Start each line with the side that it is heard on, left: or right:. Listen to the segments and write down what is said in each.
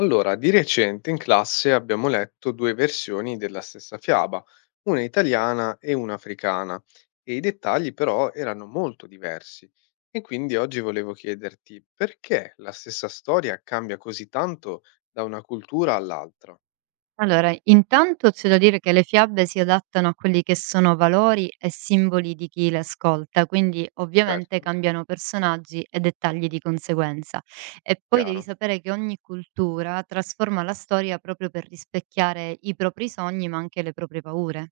left: Allora, di recente in classe abbiamo letto due versioni della stessa fiaba, una italiana e una africana, e i dettagli però erano molto diversi. E quindi oggi volevo chiederti perché la stessa storia cambia così tanto da una cultura all'altra?
right: Allora, intanto c'è da dire che le fiabe si adattano a quelli che sono valori e simboli di chi le ascolta, quindi ovviamente
left: Certo,
right: cambiano personaggi e dettagli di conseguenza. E poi devi
left: chiaro.
right: sapere che ogni cultura trasforma la storia proprio per rispecchiare i propri sogni, ma anche le proprie paure.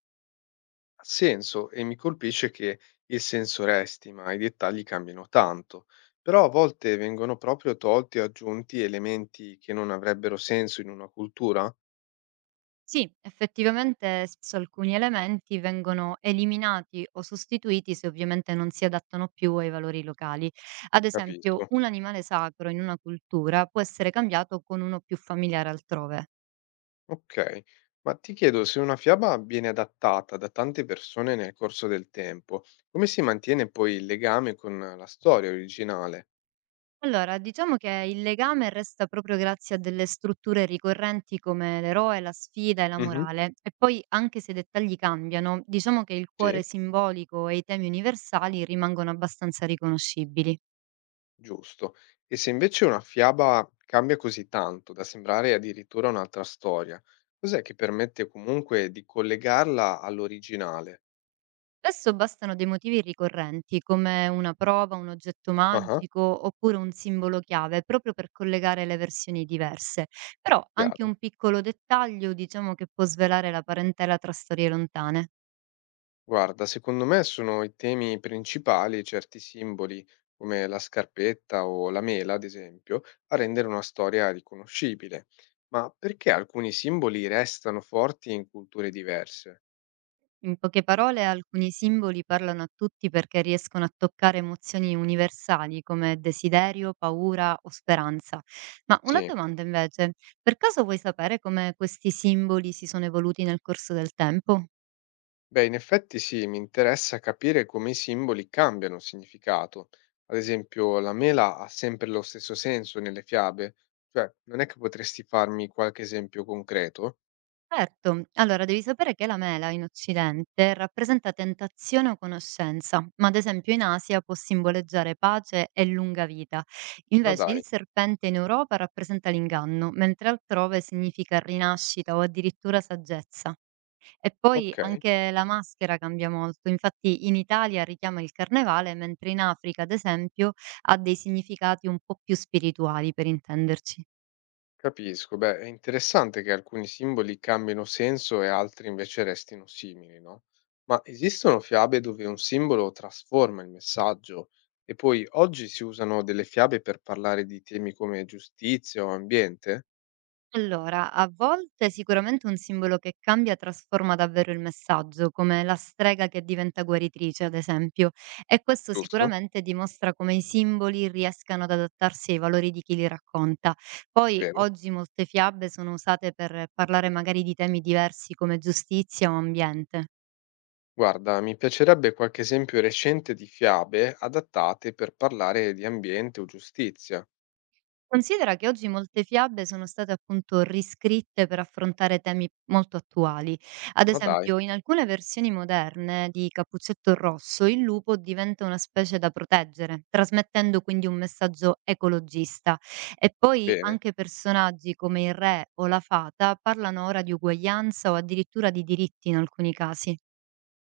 left: Ha senso e mi colpisce che il senso resti, ma i dettagli cambiano tanto. Però a volte vengono proprio tolti o aggiunti elementi che non avrebbero senso in una cultura?
right: Sì, effettivamente spesso alcuni elementi vengono eliminati o sostituiti se ovviamente non si adattano più ai valori locali. Ad esempio,
left: Capisco.
right: un animale sacro in una cultura può essere cambiato con uno più familiare altrove.
left: Okay, ma ti chiedo se una fiaba viene adattata da tante persone nel corso del tempo, come si mantiene poi il legame con la storia originale?
right: Allora, diciamo che il legame resta proprio grazie a delle strutture ricorrenti come l'eroe, la sfida e la
left: Mh-mh.
right: morale. E poi, anche se i dettagli cambiano, diciamo che il
left: Sì,
right: cuore simbolico e i temi universali rimangono abbastanza riconoscibili.
left: giusto. E se invece una fiaba cambia così tanto da sembrare addirittura un'altra storia, cos'è che permette comunque di collegarla all'originale?
right: Spesso bastano dei motivi ricorrenti, come una prova, un oggetto
left: Ah-ah,
right: magico oppure un simbolo chiave, proprio per collegare le versioni diverse. Però anche
left: chiaro.
right: un piccolo dettaglio diciamo che può svelare la parentela tra storie lontane.
left: Guarda, secondo me sono i temi principali, certi simboli come la scarpetta o la mela, ad esempio, a rendere una storia riconoscibile. Ma perché alcuni simboli restano forti in culture diverse?
right: In poche parole, alcuni simboli parlano a tutti perché riescono a toccare emozioni universali come desiderio, paura o speranza. Ma una
left: Sì,
right: domanda invece, per caso vuoi sapere come questi simboli si sono evoluti nel corso del tempo?
left: beh, in effetti sì, mi interessa capire come i simboli cambiano significato. Ad esempio, la mela ha sempre lo stesso senso nelle fiabe, cioè non è che potresti farmi qualche esempio concreto?
right: Certo, allora devi sapere che la mela in Occidente rappresenta tentazione o conoscenza, ma ad esempio in Asia può simboleggiare pace e lunga vita.
left: Ma
right: Invece il
left: dai,
right: serpente in Europa rappresenta l'inganno, mentre altrove significa rinascita o addirittura saggezza. E poi
left: ok.
right: anche la maschera cambia molto, infatti in Italia richiama il carnevale, mentre in Africa, ad esempio, ha dei significati un po' più spirituali, per intenderci.
left: Capisco, beh, è interessante che alcuni simboli cambino senso e altri invece restino simili, no? Ma esistono fiabe dove un simbolo trasforma il messaggio e poi oggi si usano delle fiabe per parlare di temi come giustizia o ambiente,
right: Allora, a volte sicuramente un simbolo che cambia trasforma davvero il messaggio, come la strega che diventa guaritrice, ad esempio, e questo
left: giusto?
right: sicuramente dimostra come i simboli riescano ad adattarsi ai valori di chi li racconta. Poi
left: Vero?
right: oggi molte fiabe sono usate per parlare magari di temi diversi come giustizia o ambiente.
left: Guarda, mi piacerebbe qualche esempio recente di fiabe adattate per parlare di ambiente o giustizia.
right: Considera che oggi molte fiabe sono state appunto riscritte per affrontare temi molto attuali. Ad
left: Ma dai,
right: esempio, in alcune versioni moderne di Cappuccetto Rosso, il lupo diventa una specie da proteggere, trasmettendo quindi un messaggio ecologista. E poi
left: bene.
right: anche personaggi come il re o la fata parlano ora di uguaglianza o addirittura di diritti in alcuni casi.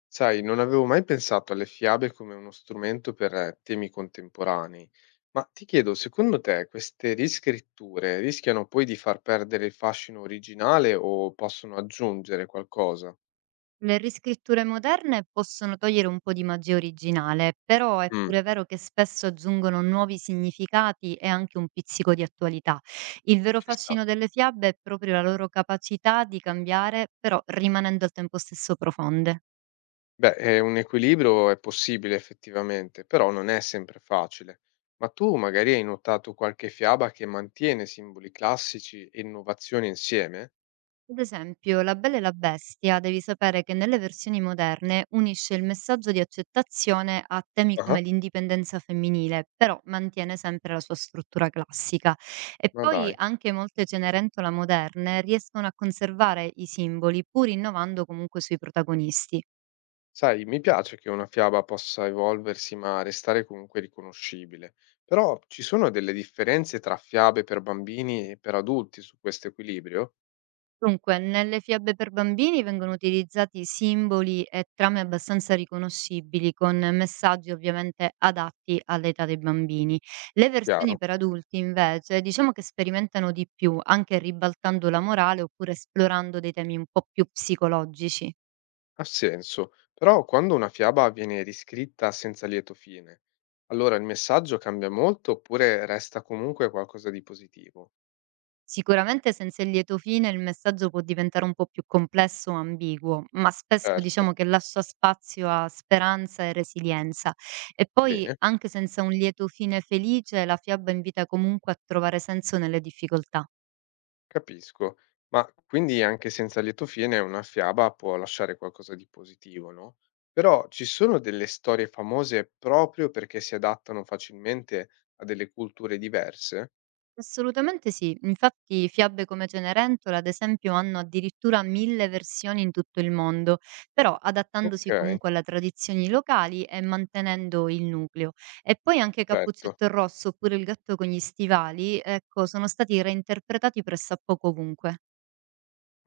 left: Sai, non avevo mai pensato alle fiabe come uno strumento per temi contemporanei, ma ti chiedo, secondo te queste riscritture rischiano poi di far perdere il fascino originale o possono aggiungere qualcosa?
right: Le riscritture moderne possono togliere un po' di magia originale, però è
left: Mm,
right: pure vero che spesso aggiungono nuovi significati e anche un pizzico di attualità. Il vero
left: ci sta.
right: fascino delle fiabe è proprio la loro capacità di cambiare, però rimanendo al tempo stesso profonde.
left: Beh, un equilibrio è possibile effettivamente, però non è sempre facile. Ma tu magari hai notato qualche fiaba che mantiene simboli classici e innovazioni insieme?
right: Ad esempio, La Bella e la Bestia devi sapere che nelle versioni moderne unisce il messaggio di accettazione a temi
left: Ah,
right: come l'indipendenza femminile, però mantiene sempre la sua struttura classica. E
left: ma
right: poi
left: dai.
right: anche molte Cenerentola moderne riescono a conservare i simboli, pur innovando comunque sui protagonisti.
left: Sai, mi piace che una fiaba possa evolversi ma restare comunque riconoscibile, però ci sono delle differenze tra fiabe per bambini e per adulti su questo equilibrio?
right: Dunque, nelle fiabe per bambini vengono utilizzati simboli e trame abbastanza riconoscibili, con messaggi ovviamente adatti all'età dei bambini. Le versioni
left: Chiaro,
right: per adulti, invece, diciamo che sperimentano di più, anche ribaltando la morale oppure esplorando dei temi un po' più psicologici.
left: ha senso, però quando una fiaba viene riscritta senza lieto fine, allora il messaggio cambia molto oppure resta comunque qualcosa di positivo?
right: Sicuramente senza il lieto fine il messaggio può diventare un po' più complesso o ambiguo, ma spesso
left: Certo,
right: diciamo che lascia spazio a speranza e resilienza. E poi,
left: bene.
right: anche senza un lieto fine felice, la fiaba invita comunque a trovare senso nelle difficoltà.
left: Capisco. Ma quindi anche senza lieto fine una fiaba può lasciare qualcosa di positivo, no? Però ci sono delle storie famose proprio perché si adattano facilmente a delle culture diverse?
right: Assolutamente sì. Infatti fiabe come Cenerentola, ad esempio, hanno addirittura 1000 versioni in tutto il mondo, però
left: Ok,
right: adattandosi comunque alle tradizioni locali e mantenendo il nucleo. E poi anche
left: certo,
right: Cappuccetto Rosso oppure Il gatto con gli stivali, ecco, sono stati reinterpretati pressappoco ovunque.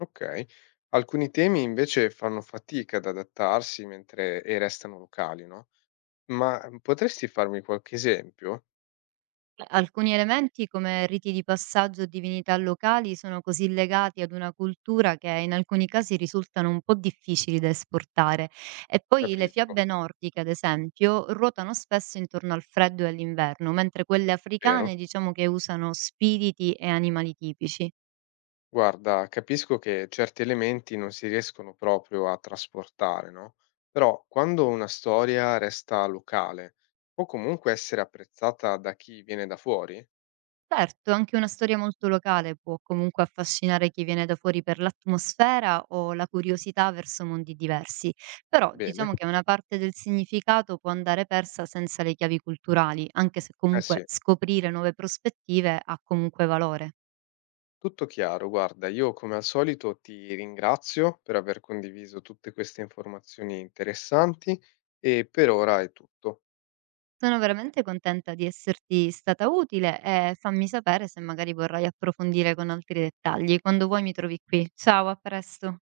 left: ok. Alcuni temi invece fanno fatica ad adattarsi mentre restano locali, no? Ma potresti farmi qualche esempio?
right: Alcuni elementi, come riti di passaggio o divinità locali, sono così legati ad una cultura che in alcuni casi risultano un po' difficili da esportare. E poi le
left: Capisco,
right: fiabe nordiche, ad esempio, ruotano spesso intorno al freddo e all'inverno, mentre quelle
left: vero?
right: africane diciamo che usano spiriti e animali tipici.
left: Guarda, capisco che certi elementi non si riescono proprio a trasportare, no? Però quando una storia resta locale, può comunque essere apprezzata da chi viene da fuori?
right: Certo, anche una storia molto locale può comunque affascinare chi viene da fuori per l'atmosfera o la curiosità verso mondi diversi, però
left: Bene,
right: diciamo che una parte del significato può andare persa senza le chiavi culturali, anche se
left: eh
right: comunque
left: sì,
right: scoprire nuove prospettive ha comunque valore.
left: tutto chiaro. Guarda, io come al solito ti ringrazio per aver condiviso tutte queste informazioni interessanti e per ora è tutto.
right: Sono veramente contenta di esserti stata utile e fammi sapere se magari vorrai approfondire con altri dettagli. Quando vuoi mi trovi qui. Ciao, a presto.